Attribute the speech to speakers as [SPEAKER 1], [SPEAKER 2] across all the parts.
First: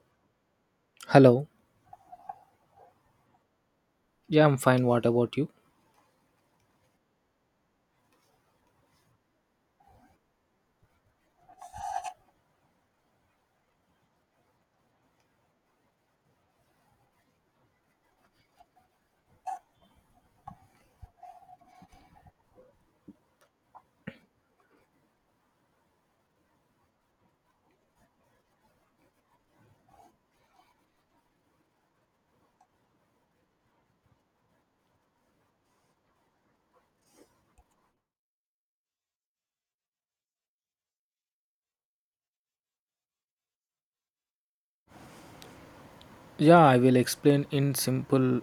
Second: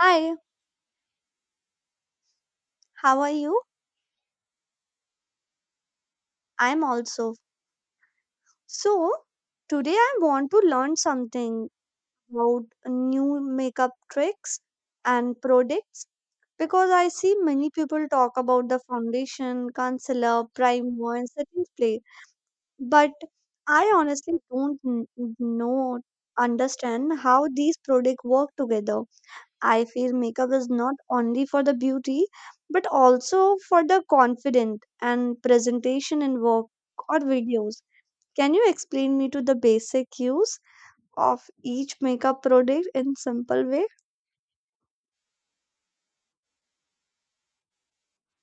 [SPEAKER 1] Hi,
[SPEAKER 2] Hello.
[SPEAKER 1] how are you?
[SPEAKER 2] Yeah, I'm fine. What about you?
[SPEAKER 1] I'm also. So, today I want to learn something about new makeup tricks and products because I see many people talk about the foundation, concealer, primer, and setting spray. But I honestly don't know, understand how these products work together. I feel makeup is not only for the beauty but also for the confident and presentation in work or videos. Can you explain me to the basic use of each makeup product in simple way?
[SPEAKER 2] Yeah, I will explain in simple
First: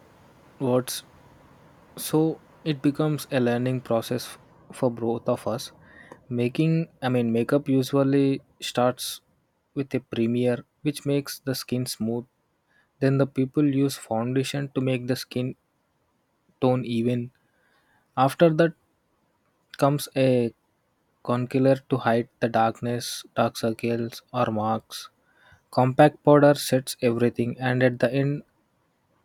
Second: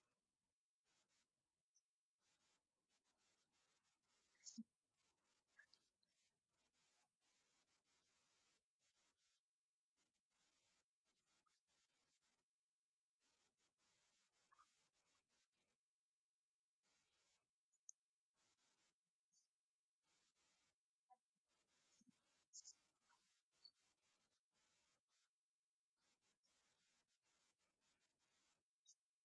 [SPEAKER 2] words. So it becomes a learning process for both of us. I mean, makeup usually starts with a premiere, which makes the skin smooth. Then the people use foundation to make the skin tone even. After that, comes a concealer to hide the darkness, dark circles, or marks. Compact powder sets everything, and at the end,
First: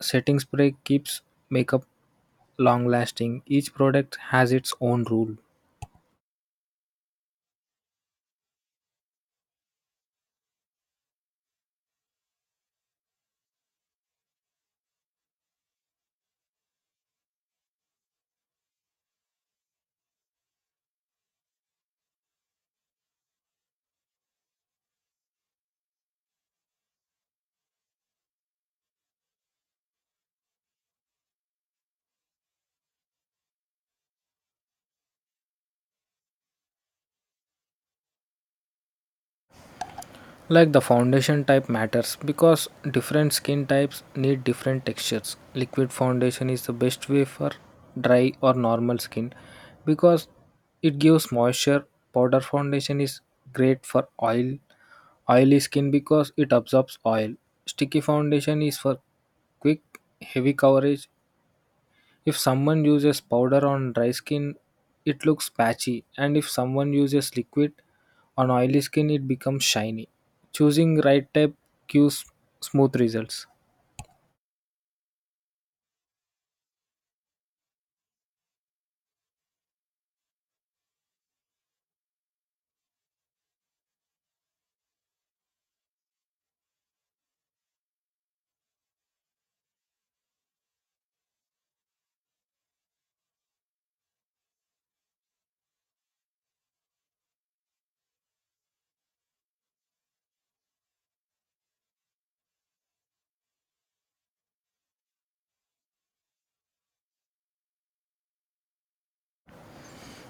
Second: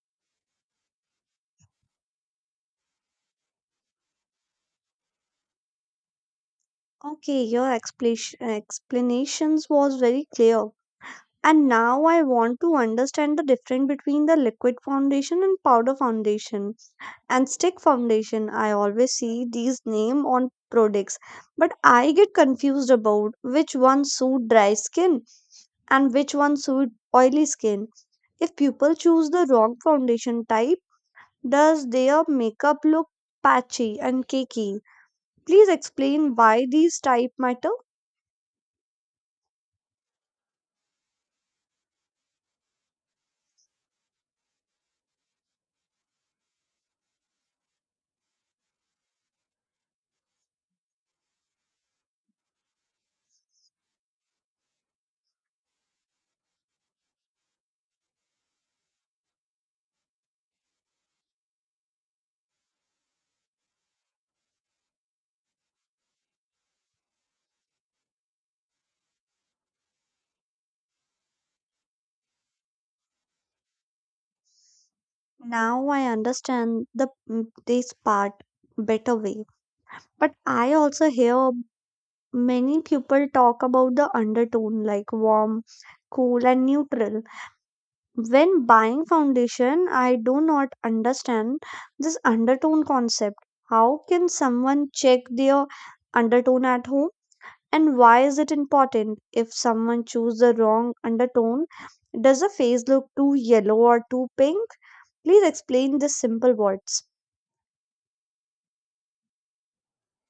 [SPEAKER 2] setting spray keeps makeup long lasting. Each product has its own rule.
[SPEAKER 1] Okay, your explanations was very clear. And now I want to understand the difference between the liquid foundation and powder foundation, and stick foundation. I always see these name on products, but I get confused about which one suit dry skin and which one suit oily skin. If people choose the wrong foundation type, does their makeup look patchy and cakey? Please explain why these type matter.
[SPEAKER 2] Like the foundation type matters because different skin types need different textures. Liquid foundation is the best way for dry or normal skin because it gives moisture. Powder foundation is great for oily skin because it absorbs oil. Sticky foundation is for quick heavy coverage if someone uses powder on dry skin, it looks patchy, and if someone uses liquid on oily skin, it becomes shiny. Choosing right type gives smooth results.
[SPEAKER 1] Now I understand the this part better way. But I also hear many people talk about the undertone like warm, cool, and neutral. When buying foundation, I do not understand this undertone concept. How can someone check their undertone at home? And why is it important? If someone chooses the wrong undertone, does the face look too yellow or too pink? Please explain this simple words.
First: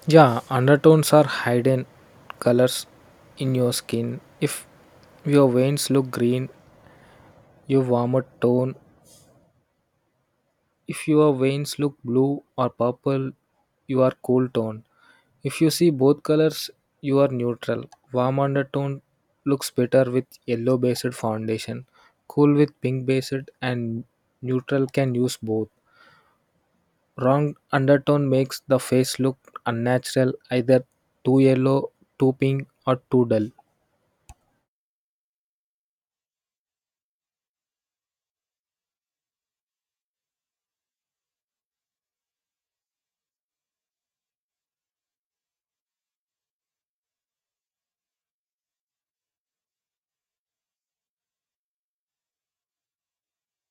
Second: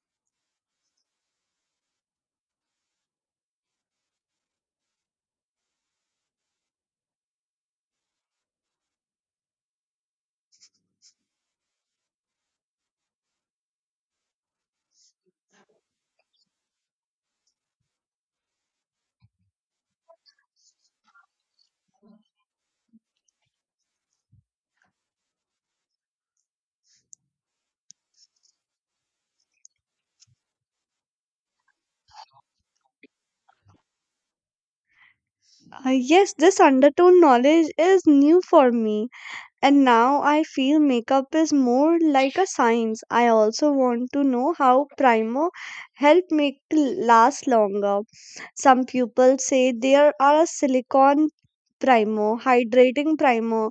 [SPEAKER 2] Yeah, undertones are hidden colors in your skin. If your veins look green, you warmer tone. If your veins look blue or purple, you are cool toned. If you see both colors, you are neutral. Warm undertone looks better with yellow based foundation, cool with pink based, and neutral can use both. Wrong undertone makes the face look unnatural, either too yellow, too pink, or too dull.
[SPEAKER 1] Yes, this undertone knowledge is new for me. And now I feel makeup is more like a science. I also want to know how primer help make last longer. Some people say there are a silicone primer, hydrating primer,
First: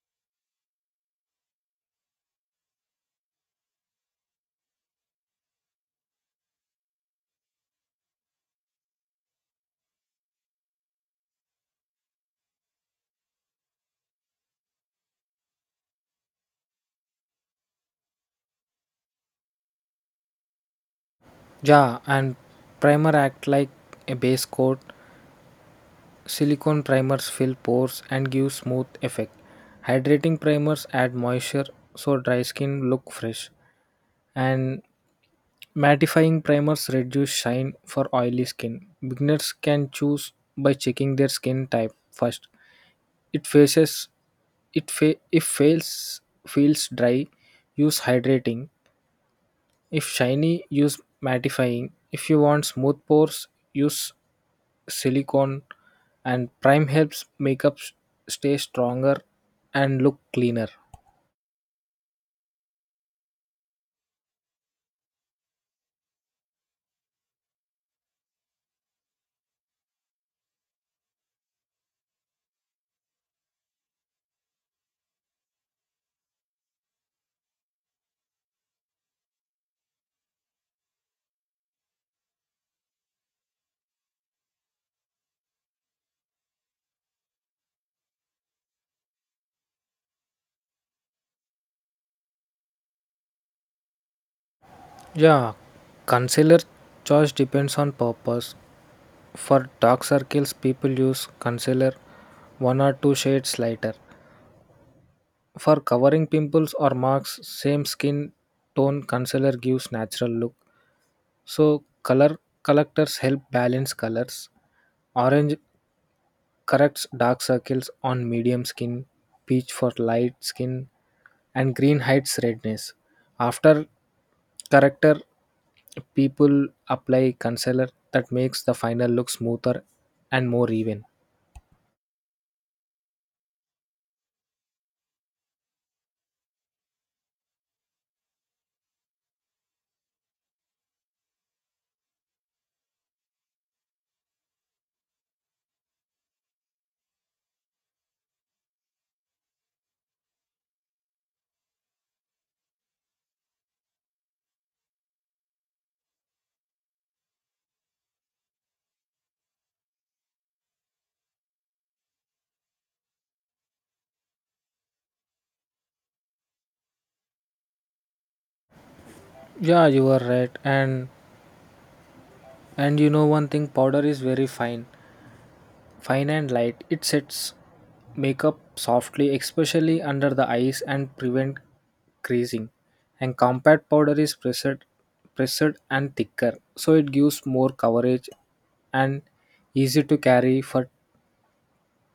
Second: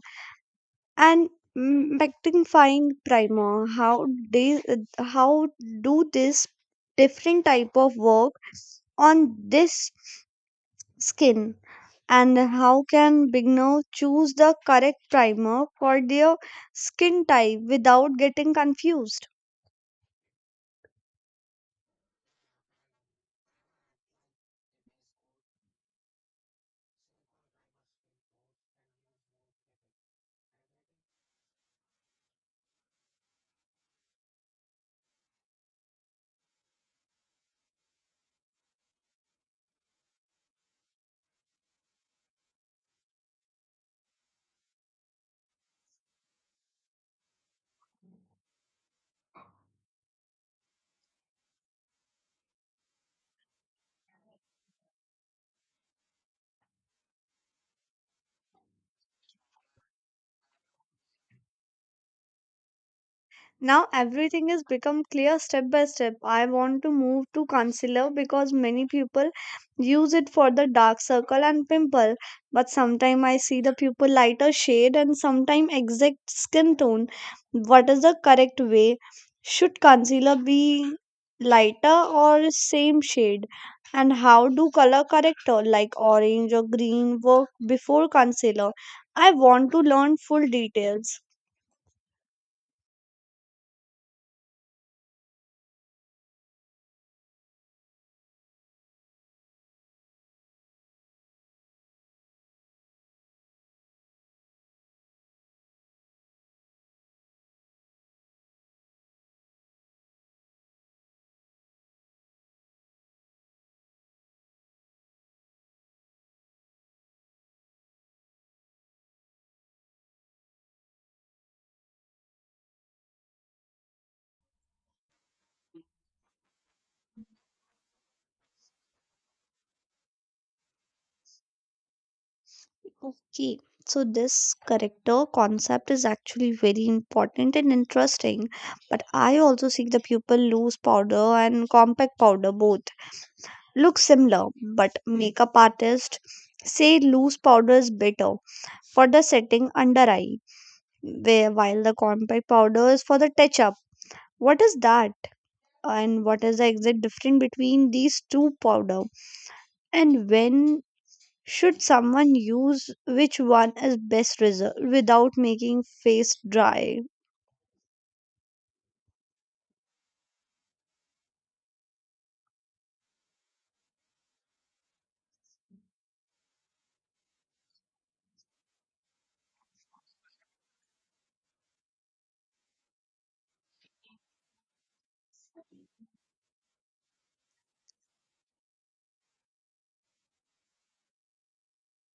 [SPEAKER 1] and mattifying primer. How do this different type of work on this skin? And how can beginners choose the correct primer for their skin type without getting confused?
[SPEAKER 2] Yeah, and primer act like a base coat. Silicone primers fill pores and give smooth effect. Hydrating primers add moisture so dry skin look fresh. And mattifying primers reduce shine for oily skin. Beginners can choose by checking their skin type first. It faces it fa- If fails feels dry, use hydrating. If shiny, use mattifying. If you want smooth pores, use silicone, and prime helps makeup stay stronger and look cleaner.
[SPEAKER 1] Now everything has become clear step by step. I want to move to concealer because many people use it for the dark circle and pimple. But sometimes I see the pupil lighter shade and sometimes exact skin tone. What is the correct way? Should concealer be lighter or same shade? And how do color corrector like orange or green work before concealer? I want to learn full details.
[SPEAKER 2] Yeah, concealer choice depends on purpose. For dark circles people use concealer one or two shades lighter. For covering pimples or marks, same skin tone concealer gives natural look. So color collectors help balance colors. Orange corrects dark circles on medium skin, peach for light skin, and green hides redness. After corrector, people apply concealer that makes the final look smoother and more even.
[SPEAKER 1] Okay, so this character concept is actually very important and interesting, but I also see the pupil loose powder and compact powder both look similar, but makeup artists say loose powder is better for the setting under eye, where while the compact powder is for the touch up. What is that, and what is the exact difference between these two powder? And when should someone use which one is best reserved without making face dry?
[SPEAKER 2] Yeah, you are right. And you know one thing, powder is very fine. Fine and light, it sets makeup softly, especially under the eyes, and prevent creasing. And compact powder is pressed and thicker, so it gives more coverage and easy to carry for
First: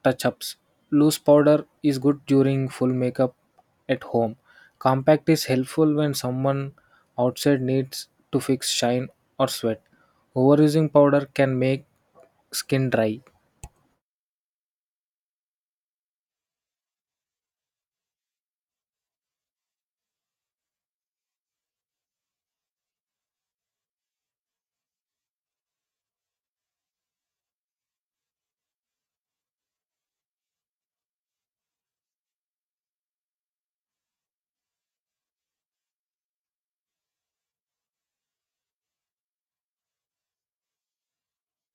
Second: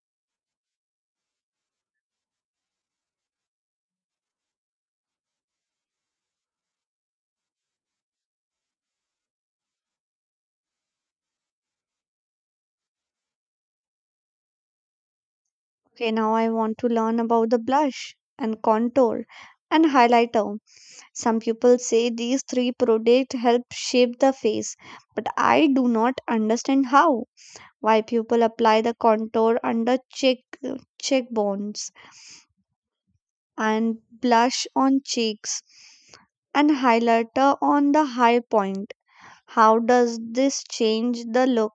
[SPEAKER 2] touch-ups. Loose powder is good during full makeup at home. Compact is helpful when someone outside needs to fix shine or sweat. Overusing powder can make skin dry.
[SPEAKER 1] Okay, now I want to learn about the blush and contour and highlighter. Some people say these three products help shape the face, but I do not understand how. Why people apply the contour under cheekbones and blush on cheeks and highlighter on the high point. How does this change the look?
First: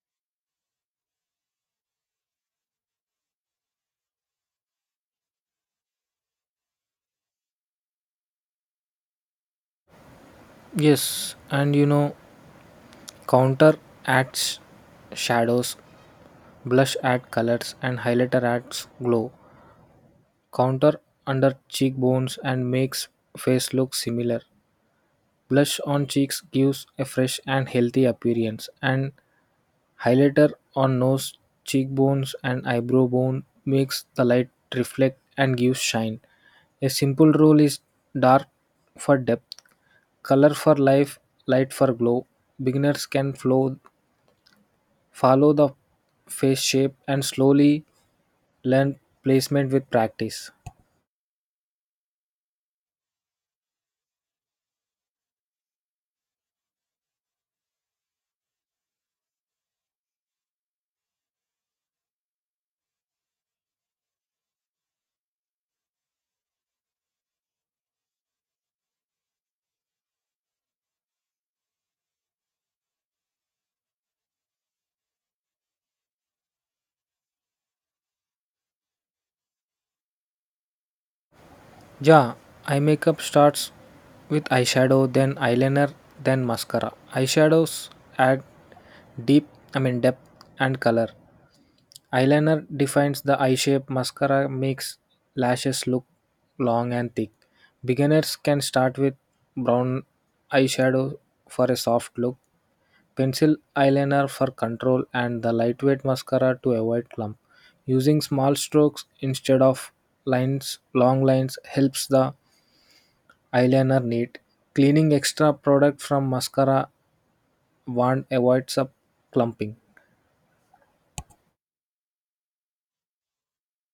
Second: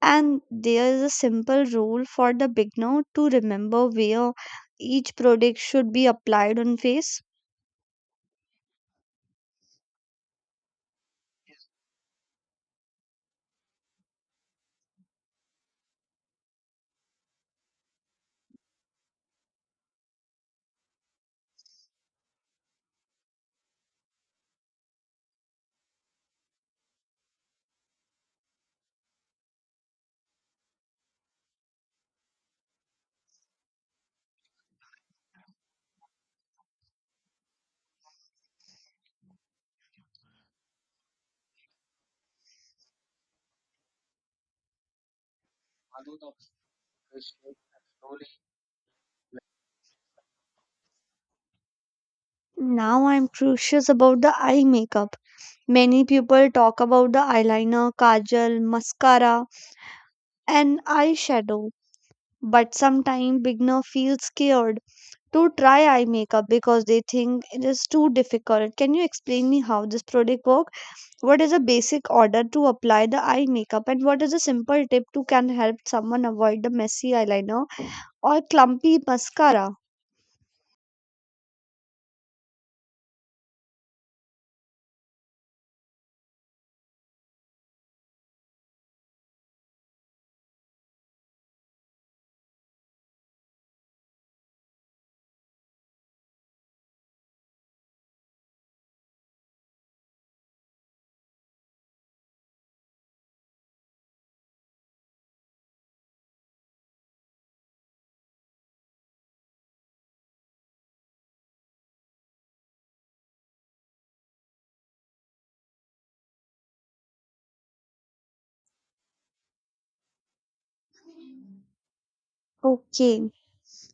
[SPEAKER 1] And there is a simple rule for the beginner to remember where each product should be applied on face.
[SPEAKER 2] Yes, and Counter acts shadows, blush add colors, and highlighter adds glow. Counter under cheekbones and makes face look similar. Blush on cheeks gives a fresh and healthy appearance, and highlighter on nose, cheekbones, and eyebrow bone makes the light reflect and gives shine. A simple rule is dark for depth, color for life, light for glow. Beginners can flow follow the face shape and slowly learn placement with practice.
[SPEAKER 1] Now I'm curious about the eye makeup. Many people talk about the eyeliner, kajal, mascara, and eyeshadow, but sometimes beginner feel scared to try eye makeup because they think it is too difficult. Can you explain me how this product work? What is a basic order to apply the eye makeup, and what is a simple tip to can help someone avoid the messy eyeliner or clumpy mascara?
[SPEAKER 2] Yeah, eye makeup starts with eyeshadow, then eyeliner, then mascara. Eyeshadows add deep, I mean depth and color. Eyeliner defines the eye shape, mascara makes lashes look long and thick. Beginners can start with brown eyeshadow for a soft look, pencil eyeliner for control, and the lightweight mascara to avoid clump. Using small strokes instead of lines, long lines helps the eyeliner neat. Cleaning extra product from mascara wand avoids up clumping.
[SPEAKER 1] Okay,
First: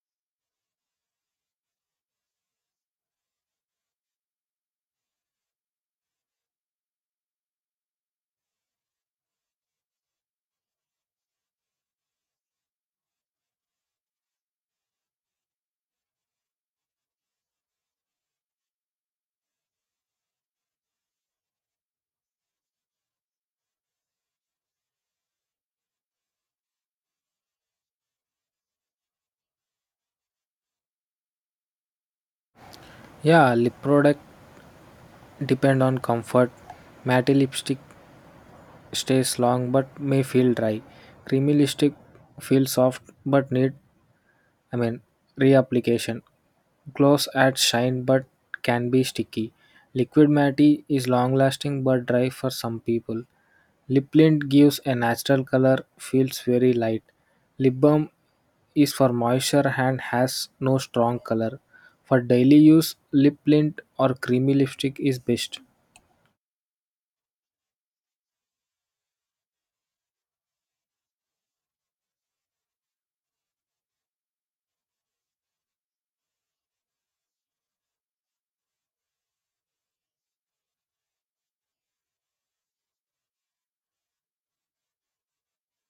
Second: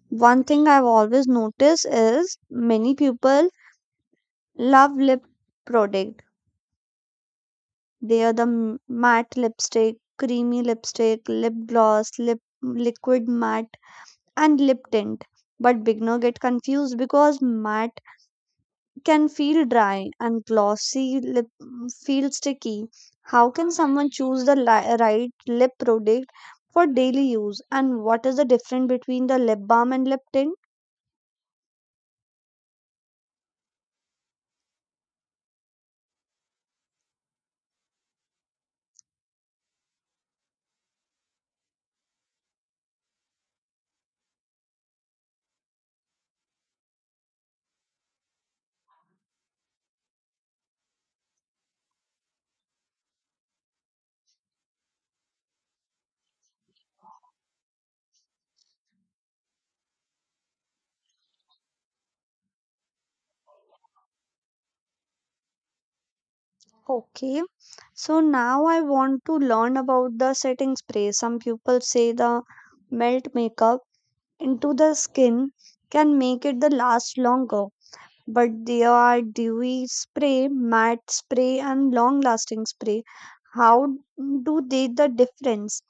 [SPEAKER 1] one thing I've always noticed is many people love lip product. They are the matte lipstick, creamy lipstick, lip gloss, lip liquid matte, and lip tint. But beginner get confused because matte can feel dry and glossy lip feel sticky. How can someone choose the right lip product for daily use, and what is the difference between the lip balm and lip tint?
[SPEAKER 2] Yeah, lip product depend on comfort. Matte lipstick stays long but may feel dry. Creamy lipstick feels soft but need, I mean, reapplication. Gloss adds shine but can be sticky. Liquid matte is long lasting but dry for some people. Lip tint gives a natural color, feels very light. Lip balm is for moisture and has no strong color. For daily use, lip tint or creamy lipstick is best.
[SPEAKER 1] Okay, so now I want to learn about the setting spray. Some people say the melt makeup into the skin can make it the last longer. But there are dewy spray, matte spray, and long lasting spray. How do they the difference?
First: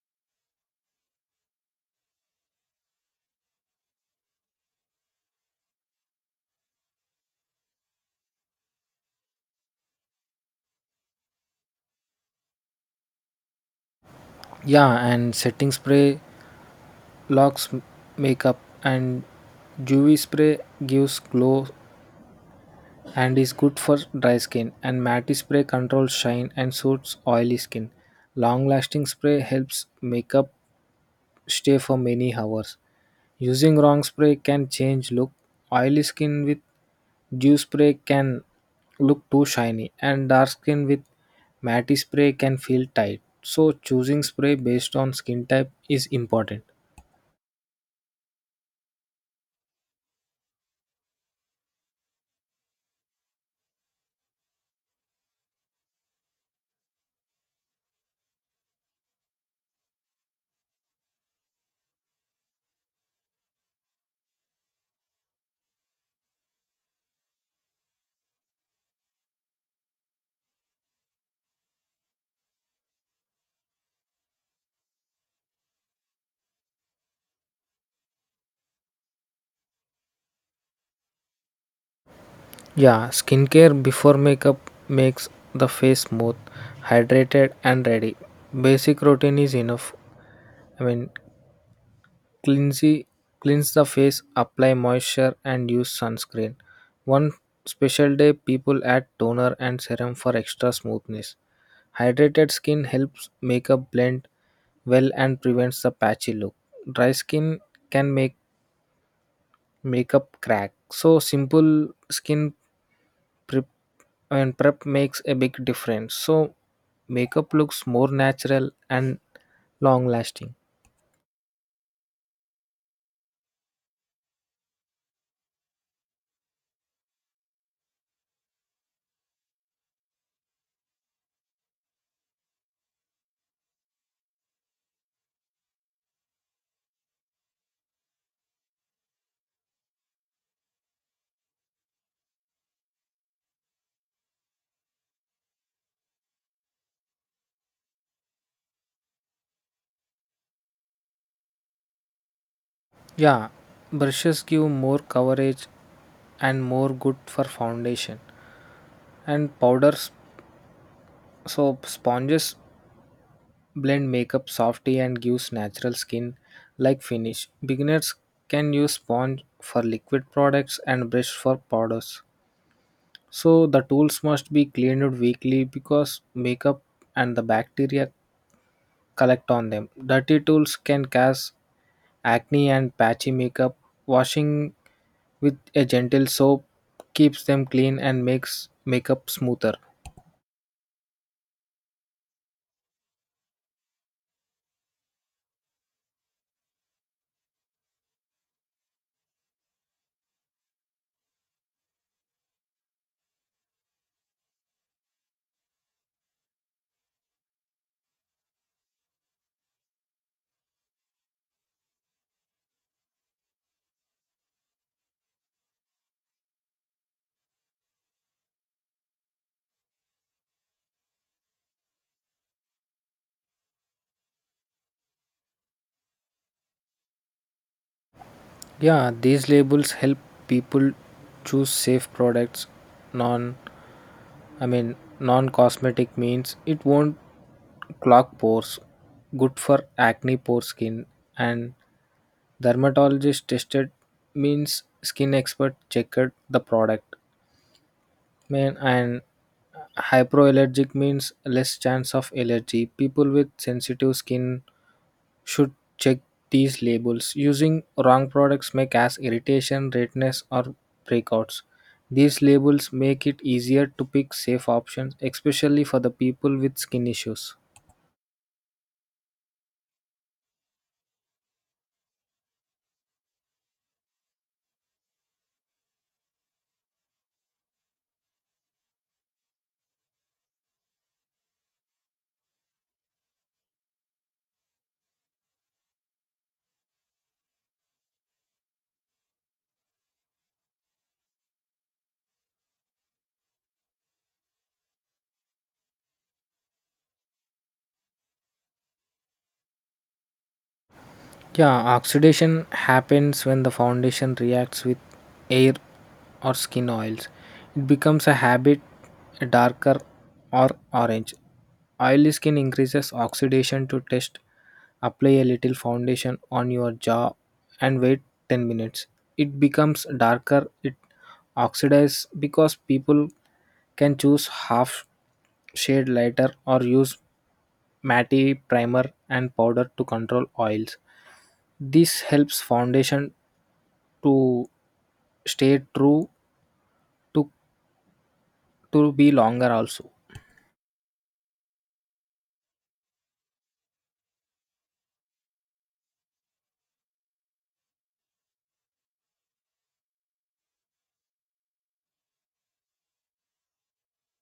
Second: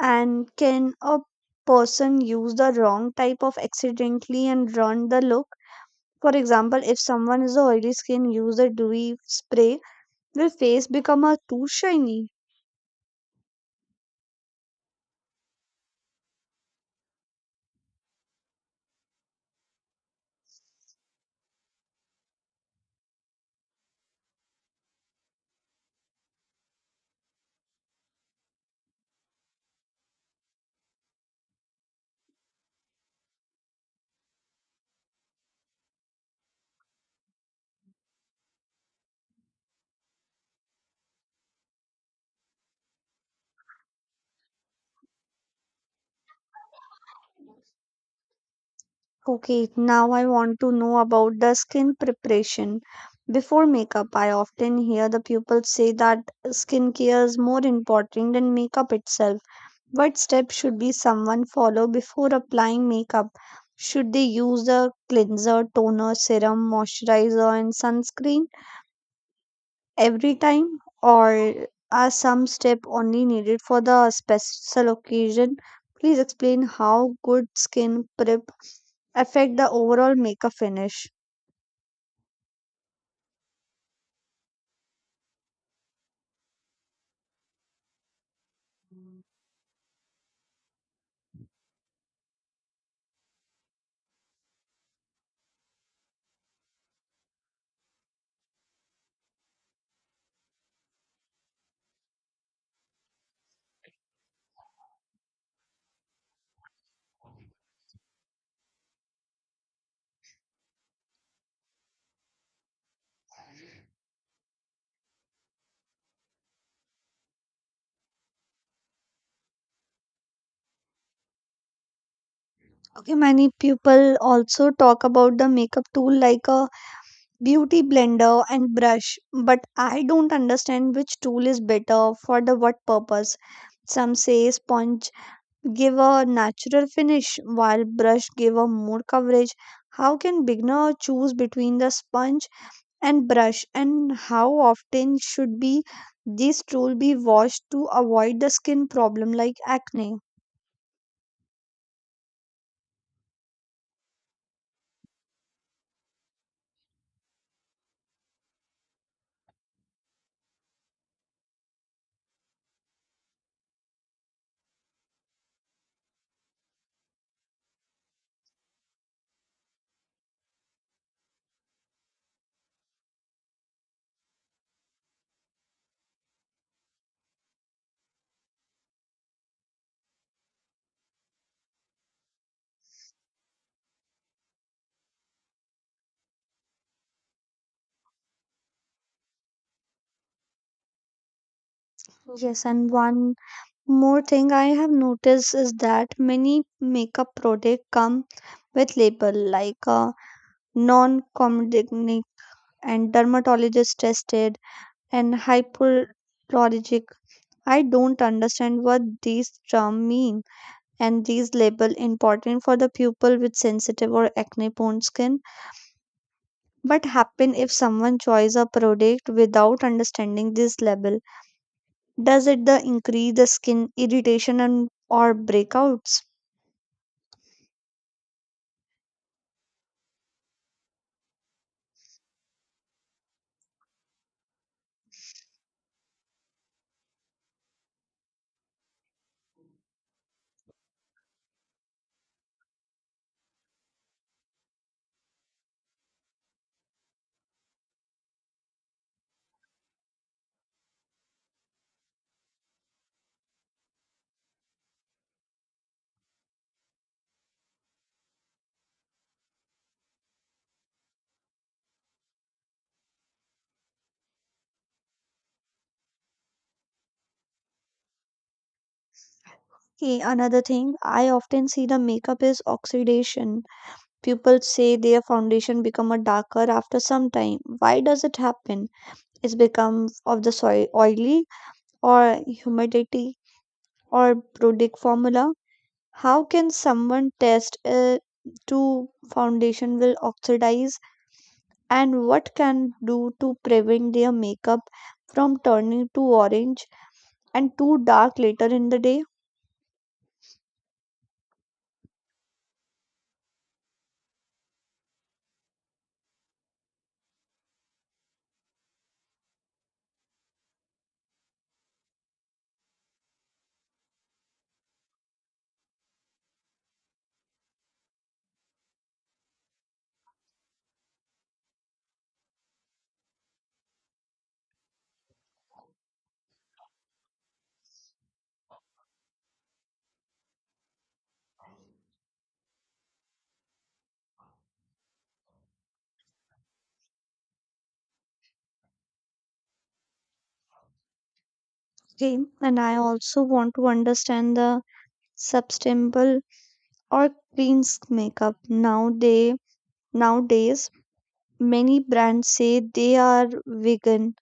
[SPEAKER 1] And can a person use the wrong type of accidentally and ruin the look? For example, if someone is oily skin, use the dewy spray, will face become a too shiny.
[SPEAKER 2] Yeah, and setting spray locks makeup, and UV spray gives glow and is good for dry skin, and matte spray controls shine and suits oily skin. Long lasting spray helps makeup stay for many hours. Using wrong spray can change look. Oily skin with dew spray can look too shiny, and dark skin with matte spray can feel tight, so choosing spray based on skin type is important.
[SPEAKER 1] Okay, now I want to know about the skin preparation. Before makeup, I often hear the people say that skincare is more important than makeup itself. What steps should be someone follow before applying makeup? Should they use a cleanser, toner, serum, moisturizer, and sunscreen every time, or are some steps only needed for the special occasion? Please explain how good skin prep affect the overall makeup finish.
[SPEAKER 2] Yeah, skincare before makeup makes the face smooth, hydrated, and ready. Basic routine is enough. I mean, cleansy, cleanse the face, apply moisture, and use sunscreen. One special day, people add toner and serum for extra smoothness. Hydrated skin helps makeup blend well and prevents the patchy look. Dry skin can make makeup crack. So, simple skin prep prep makes a big difference. So makeup looks more natural and long lasting.
[SPEAKER 1] Okay, many people also talk about the makeup tool like a beauty blender and brush, but I don't understand which tool is better for the what purpose. Some say sponge give a natural finish while brush give a more coverage. How can beginner choose between the sponge and brush, and how often should be this tool be washed to avoid the skin problem like acne?
[SPEAKER 2] Yeah, brushes give more coverage and more good for foundation. And powders, soap, sponges blend makeup softly and gives natural skin like finish. Beginners can use sponge for liquid products and brush for powders. So the tools must be cleaned weekly because makeup and the bacteria collect on them. Dirty tools can cause acne and patchy makeup. Washing with a gentle soap keeps them clean and makes makeup smoother.
[SPEAKER 1] Yes, and one more thing I have noticed is that many makeup product come with label like non-comedogenic and dermatologist tested and hypoallergenic. I don't understand what these terms mean and these label important for the people with sensitive or acne prone skin. But happen if someone choice a product without understanding this label, does it the increase the skin irritation and or breakouts?
[SPEAKER 2] Yeah, these labels help people choose safe products. Non, I mean, non-cosmetic means it won't clog pores. Good for acne pore skin, and dermatologist tested means skin expert checked the product. Man, and hypoallergenic means less chance of allergy. People with sensitive skin should check these labels. Using wrong products may cause irritation, redness, or breakouts. These labels make it easier to pick safe options, especially for the people with skin issues.
[SPEAKER 1] Okay, another thing I often see the makeup is oxidation. People say their foundation become a darker after some time. Why does it happen? It's become of the soil oily or humidity or product formula. How can someone test to foundation will oxidize, and what can do to prevent their makeup from turning too orange and too dark later in the day?
[SPEAKER 2] Yeah, oxidation happens when the foundation reacts with air or skin oils. It becomes a habit darker or orange. Oily skin increases oxidation. To test, apply a little foundation on your jaw and wait 10 minutes. It becomes darker, it oxidizes. Because people can choose half shade lighter, or use matte primer and powder to control oils. This helps foundation to stay true to to be longer also.
[SPEAKER 1] Okay, and I also want to understand the sustainable or clean makeup. Nowadays, many brands say they are vegan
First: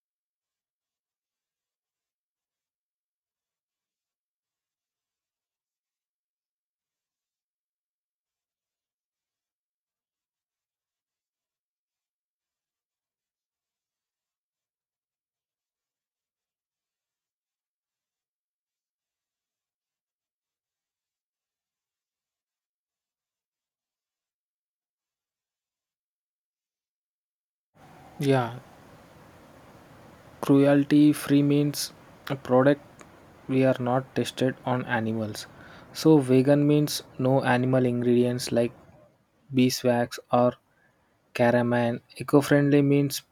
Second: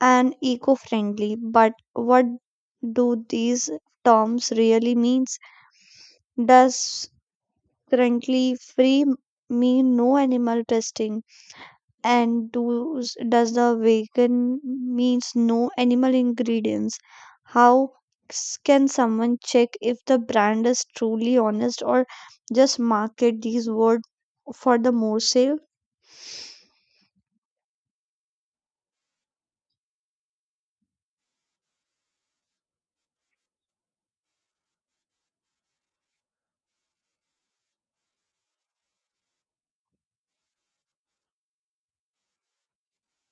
[SPEAKER 1] and eco-friendly, but what do these terms really means? Does currently free mean no animal testing? And does the vegan means no animal ingredients? How can someone check if the brand is truly honest or just market these words for the more sale?
[SPEAKER 2] Yeah, cruelty free means a product we are not tested on animals. So vegan means no animal ingredients like beeswax or caraman. Eco-friendly means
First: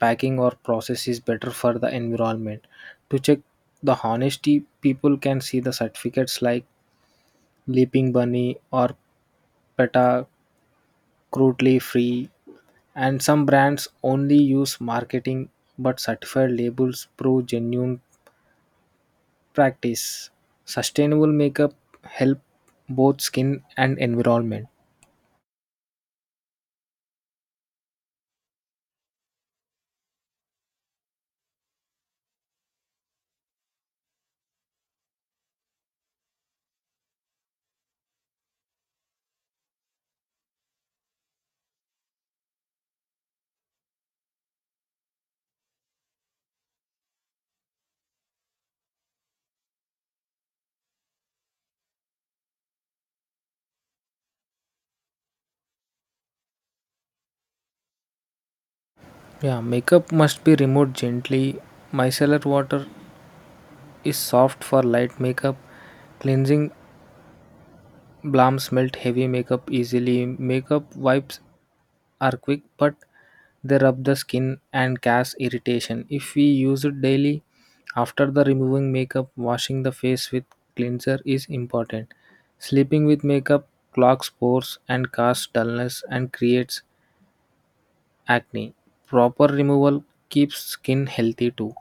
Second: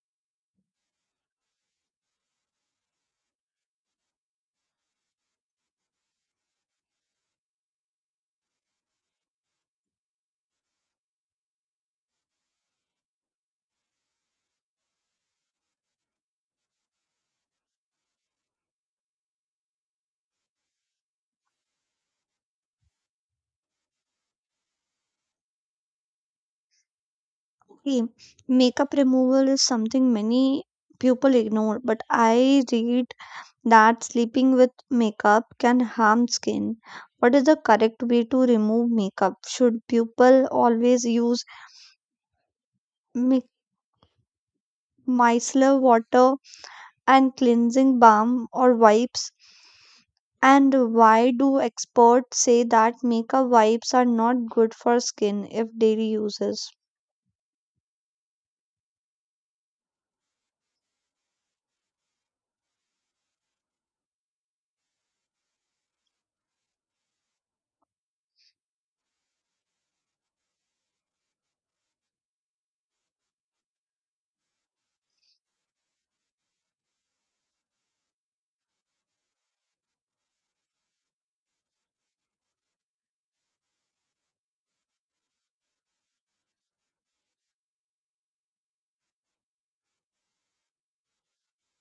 [SPEAKER 2] packing or process is better for the environment. To check the honesty, people can see the certificates like Leaping Bunny or PETA crudely free, and some brands only use marketing, but certified labels prove genuine practice. Sustainable makeup help both skin and environment.
[SPEAKER 1] Okay, makeup removal is something many people ignore, but I read that sleeping with makeup can harm skin. What is the correct way to remove makeup? Should people always use mi- micellar water and cleansing balm or wipes? And why do experts say that makeup wipes are not good for skin if daily uses?
[SPEAKER 2] Yeah, makeup must be removed gently. Micellar water is soft for light makeup. Cleansing balms melt heavy makeup easily. Makeup wipes are quick, but they rub the skin and cause irritation if we use it daily. After the removing makeup, washing the face with cleanser is important. Sleeping with makeup clogs pores and causes dullness and creates acne. Proper removal keeps skin healthy too.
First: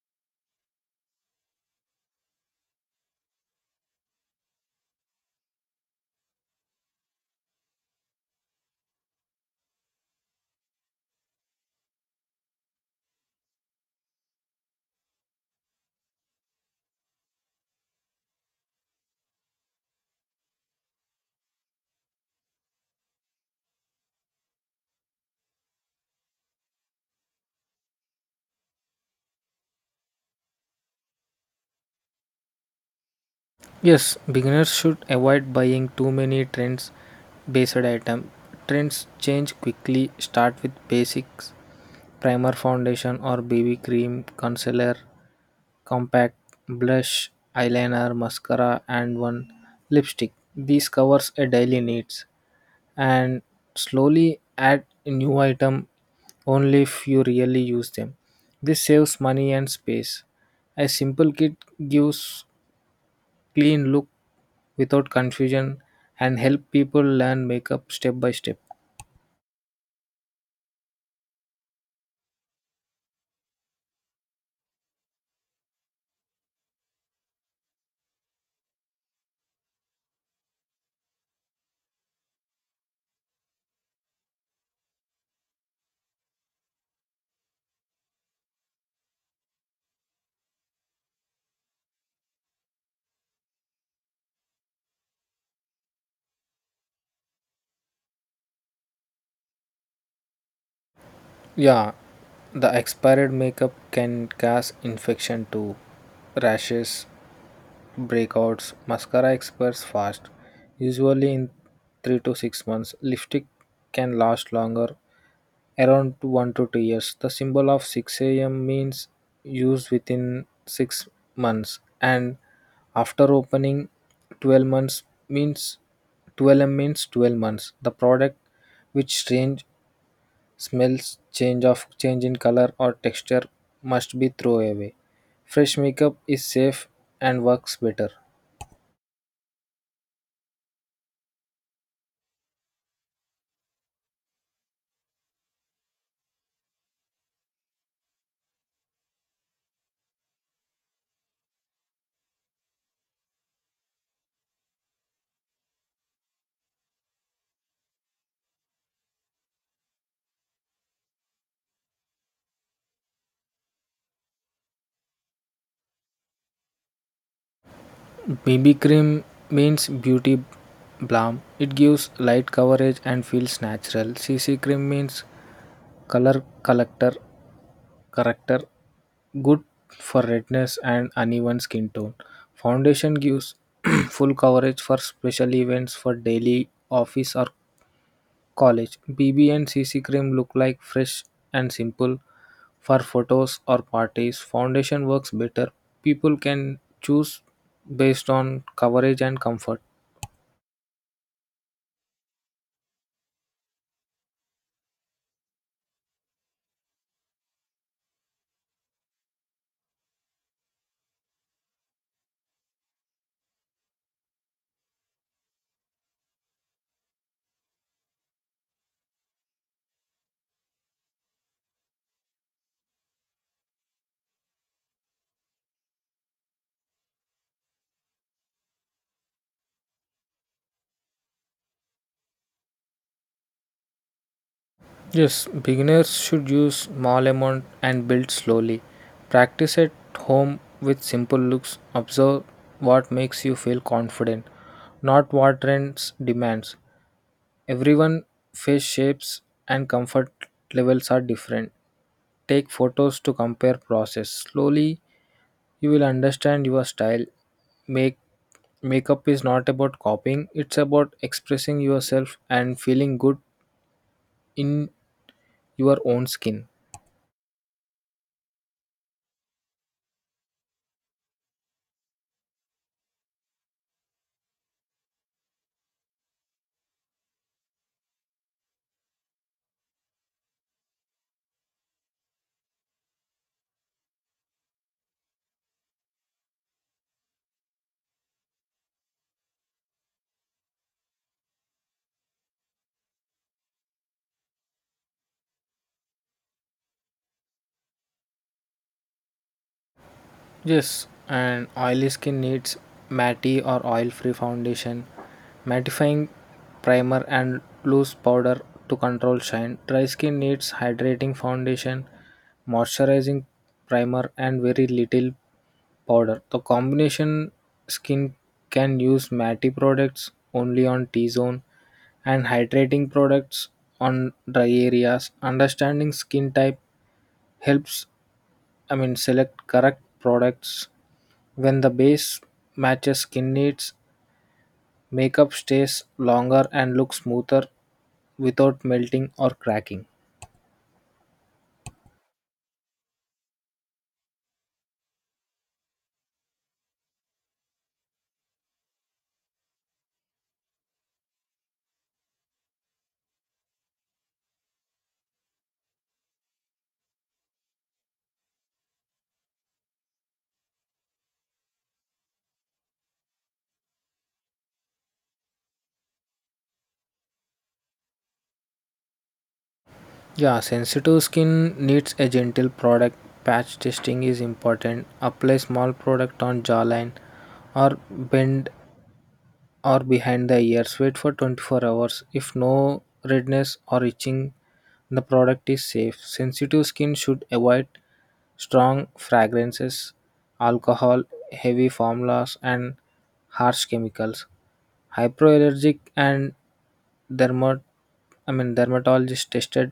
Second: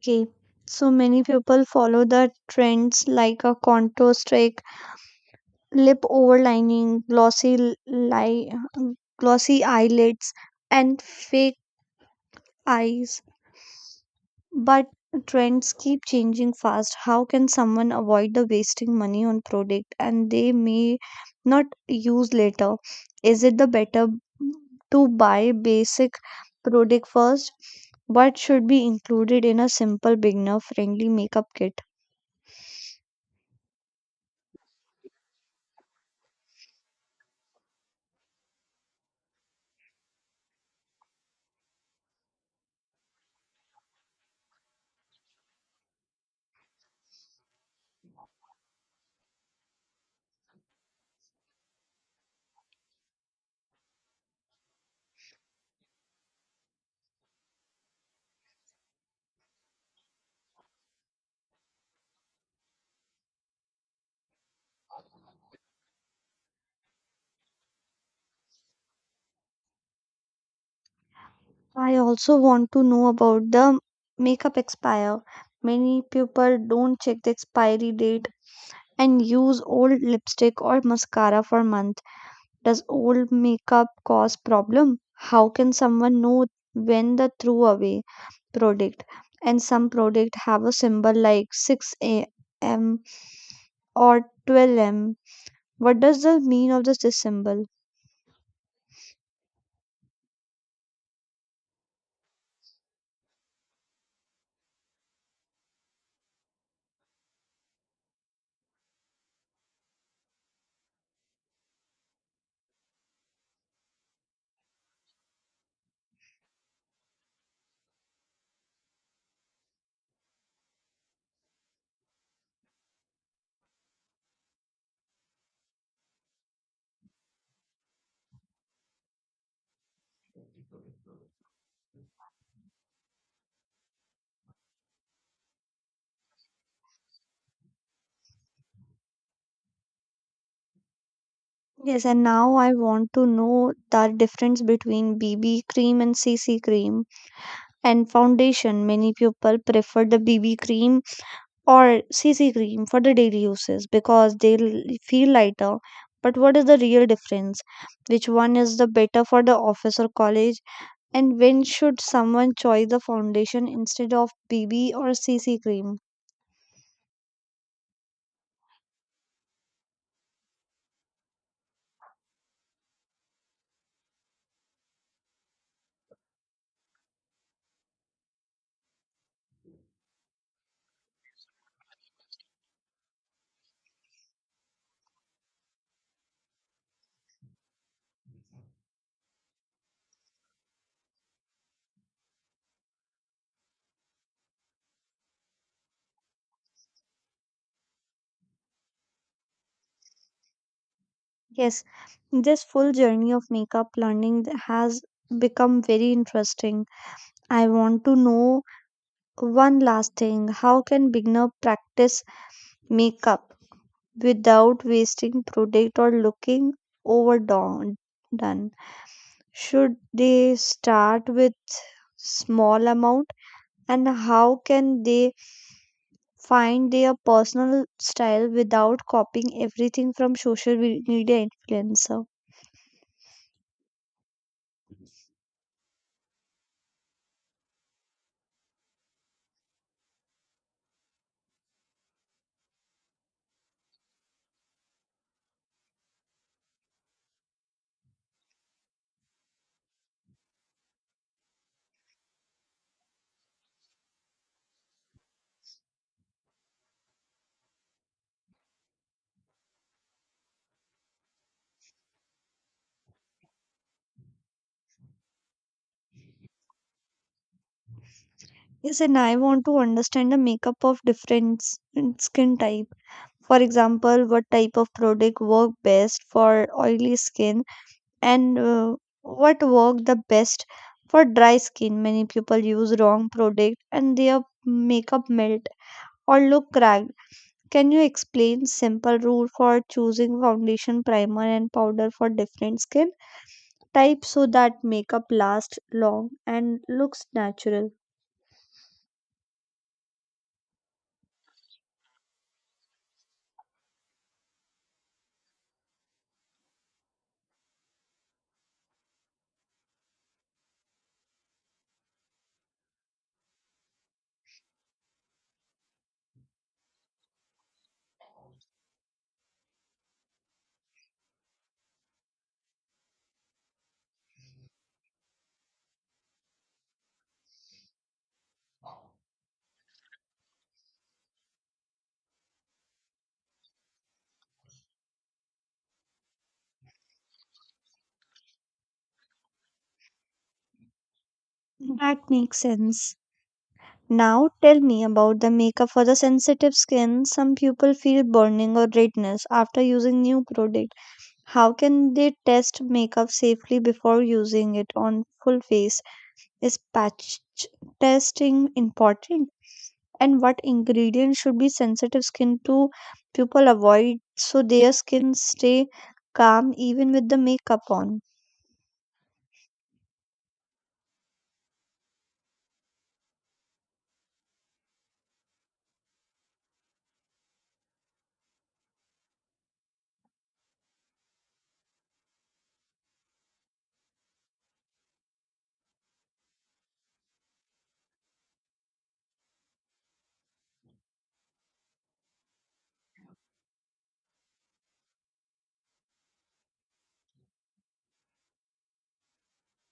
[SPEAKER 1] Okay, so many people follow the trends like a contour streak, lip overlining, li- glossy eyelids, and fake eyes. But trends keep changing fast. How can someone avoid the wasting money on product and they may not use later? Is it the better to buy basic product first? What should be included in a simple beginner friendly makeup kit?
[SPEAKER 2] Yes, beginners should avoid buying too many trends based item. Trends change quickly. Start with basics: primer, foundation or BB cream, concealer, compact, blush, eyeliner, mascara, and one lipstick. These covers a daily needs, and slowly add new item only if you really use them. This saves money and space. A simple kit gives clean look without confusion and help people learn makeup step by step.
[SPEAKER 1] I also want to know about the makeup expire. Many people don't check the expiry date and use old lipstick or mascara for month. Does old makeup cause problem? How can someone know when the threw away product? And some product have a symbol like 6 a.m. or 12 m. What does the mean of this symbol?
[SPEAKER 2] Yeah, the expired makeup can cause infection too. Rashes, breakouts. Mascara expires fast, usually in 3 to 6 months. Lipstick can last longer, around 1 to 2 years. The symbol of 6 am means used within 6 months, and after opening 12 months, means 12m means 12 months. The product which strange smells, change in color or texture, must be thrown away. Fresh makeup is safe and works better.
[SPEAKER 1] Yes, and now I want to know the difference between BB cream and CC cream and foundation. Many people prefer the BB cream or CC cream for the daily uses because they feel lighter. But what is the real difference? Which one is the better for the office or college? And when should someone choose the foundation instead of BB or CC cream?
[SPEAKER 2] BB cream means beauty balm. It gives light coverage and feels natural. CC cream means color collector corrector, good for redness and uneven skin tone. Foundation gives full coverage for special events. For daily office or college, BB and CC cream look like fresh and simple. For photos or parties, foundation works better. People can choose based on coverage and comfort.
[SPEAKER 1] Yes, this full journey of makeup learning has become very interesting. I want to know one last thing. How can beginner practice makeup without wasting product or looking overdone? Done? Should they start with small amount, and how can they find their personal style without copying everything from social media influencer?
[SPEAKER 2] Yes, beginners should use small amount and build slowly. Practice at home with simple looks. Observe what makes you feel confident, not what trends demands. Everyone face shapes and comfort levels are different. Take photos to compare process. Slowly you will understand your style, make Makeup is not about copying, it's about expressing yourself and feeling good in your own skin.
[SPEAKER 1] Yes, and I want to understand the makeup of different skin type. For example, what type of product work best for oily skin and what work the best for dry skin. Many people use wrong product and their makeup melt or look cracked. Can you explain simple rule for choosing foundation, primer and powder for different skin types so that makeup lasts long and looks natural?
[SPEAKER 2] Yes, and oily skin needs matty or oil-free foundation, mattifying primer, and loose powder to control shine. Dry skin needs hydrating foundation, moisturizing primer, and very little powder. The combination skin can use matty products only on T-zone and hydrating products on dry areas. Understanding skin type helps, I mean, select correct products when the base matches skin needs. Makeup stays longer and looks smoother without melting or cracking.
[SPEAKER 1] That makes sense. Now tell me about the makeup for the sensitive skin. Some people feel burning or redness after using new product. How can they test makeup safely before using it on full face? Is patch testing important? And what ingredients should be sensitive skin to people avoid so their skin stay calm even with the makeup on?
[SPEAKER 2] Yeah, sensitive skin needs a gentle product. Patch testing is important. Apply small product on jawline or bend or behind the ears. Wait for 24 hours. If no redness or itching, the product is safe. Sensitive skin should avoid strong fragrances, alcohol, heavy formulas, and harsh chemicals. Hypoallergenic and dermat- I mean, dermatologist tested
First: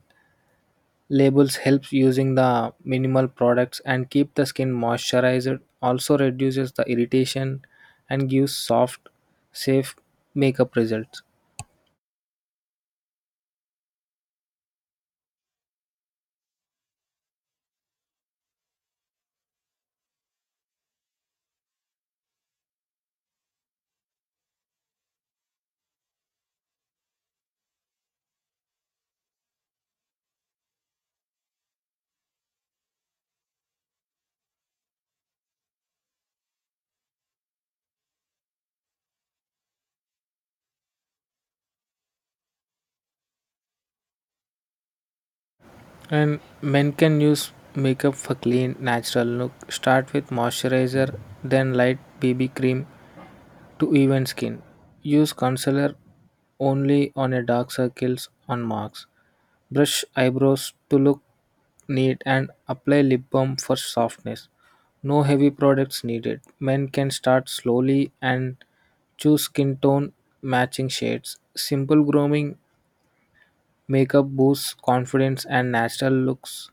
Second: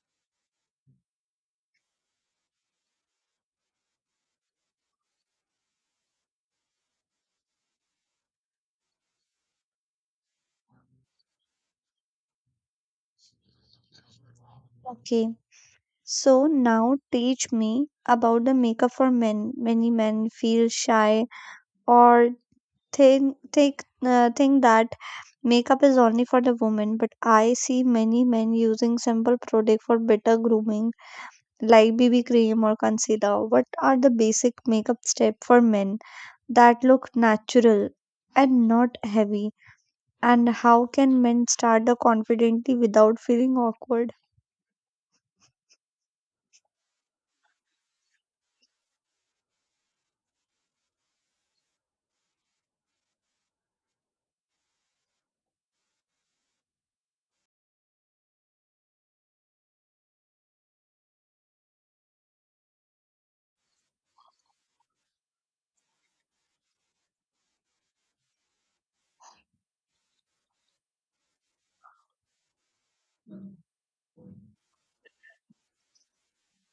[SPEAKER 2] labels helps using the minimal products and keep the skin moisturized, also reduces the irritation and gives soft, safe makeup results.
[SPEAKER 1] Okay, so now teach me about the makeup for men. Many men feel shy or think that makeup is only for the women, but I see many men using simple product for better grooming like BB cream or concealer. What are the basic makeup step for men that look natural and not heavy, and how can men start the confidently without feeling awkward?
[SPEAKER 2] And men can use makeup for clean, natural look. Start with moisturizer, then light BB cream to even skin. Use concealer only on a dark circles on marks. Brush eyebrows to look neat and apply lip balm for softness. No heavy products needed. Men can start slowly and choose skin tone matching shades. Simple grooming makeup boosts confidence and natural looks,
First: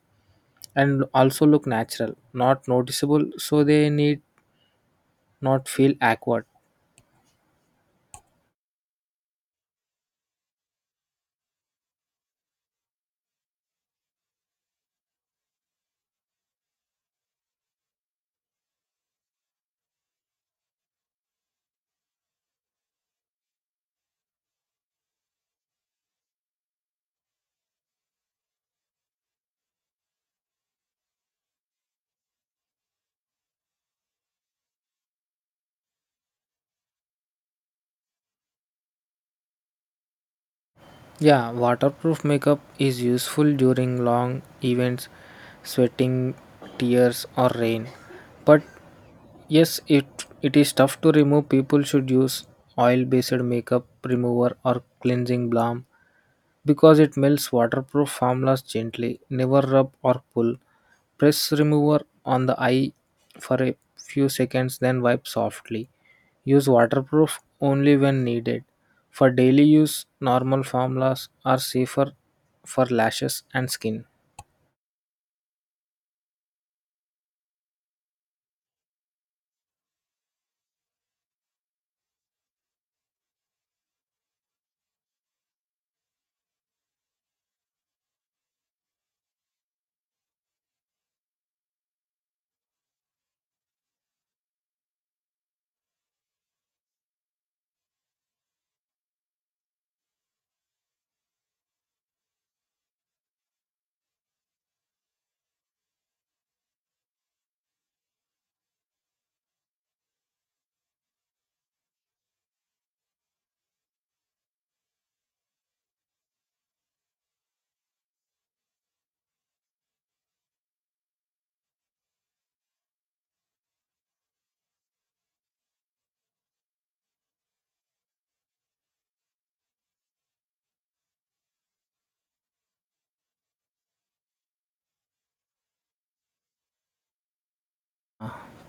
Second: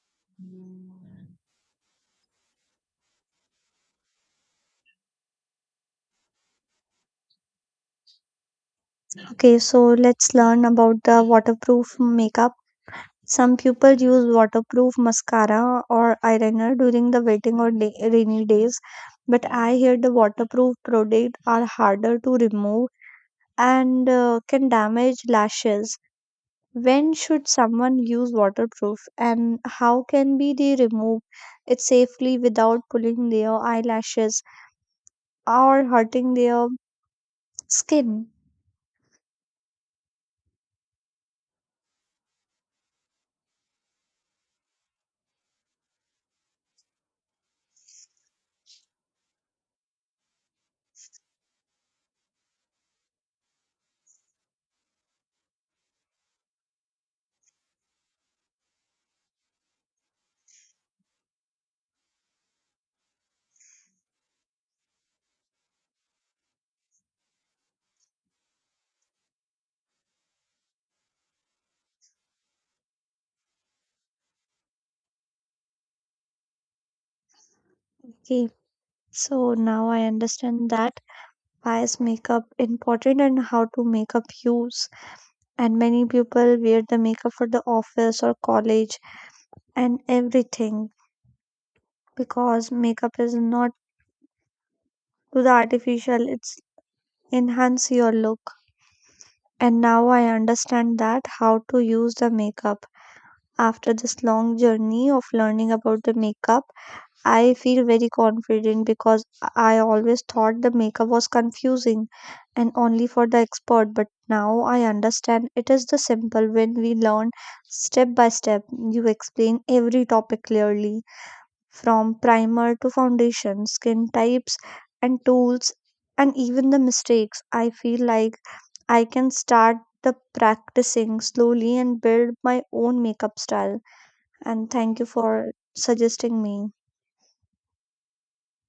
[SPEAKER 2] and also look natural, not noticeable, so they need not feel awkward.
[SPEAKER 1] Okay, so let's learn about the waterproof makeup. Some people use waterproof mascara or eyeliner during the waiting or day, rainy days, but I hear the waterproof products are harder to remove and can damage lashes. When should someone use waterproof, and how can be they remove it safely without pulling their eyelashes or hurting their skin?
[SPEAKER 2] Yeah, waterproof makeup is useful during long events, sweating, tears, or rain. But yes, it is tough to remove. People should use oil-based makeup remover or cleansing balm, because it melts waterproof formulas gently. Never rub or pull. Press remover on the eye for a few seconds, then wipe softly. Use waterproof only when needed. For daily use, normal formulas are safer for lashes and skin.
[SPEAKER 1] Okay, so now I understand that why is makeup important and how to makeup use. And many people wear the makeup for the office or college and everything because makeup is not to the artificial, it's enhance your look. And now I understand that how to use the makeup. After this long journey of learning about the makeup, I feel very confident because I always thought the makeup was confusing and only for the expert, but now I understand it is the simple when we learn step by step. You explain every topic clearly from primer to foundation, skin types and tools and even the mistakes. I feel like I can start the practicing slowly and build my own makeup style and thank you for suggesting me.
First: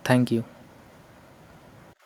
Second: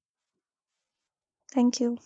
[SPEAKER 2] Thank you.
[SPEAKER 1] Thank you.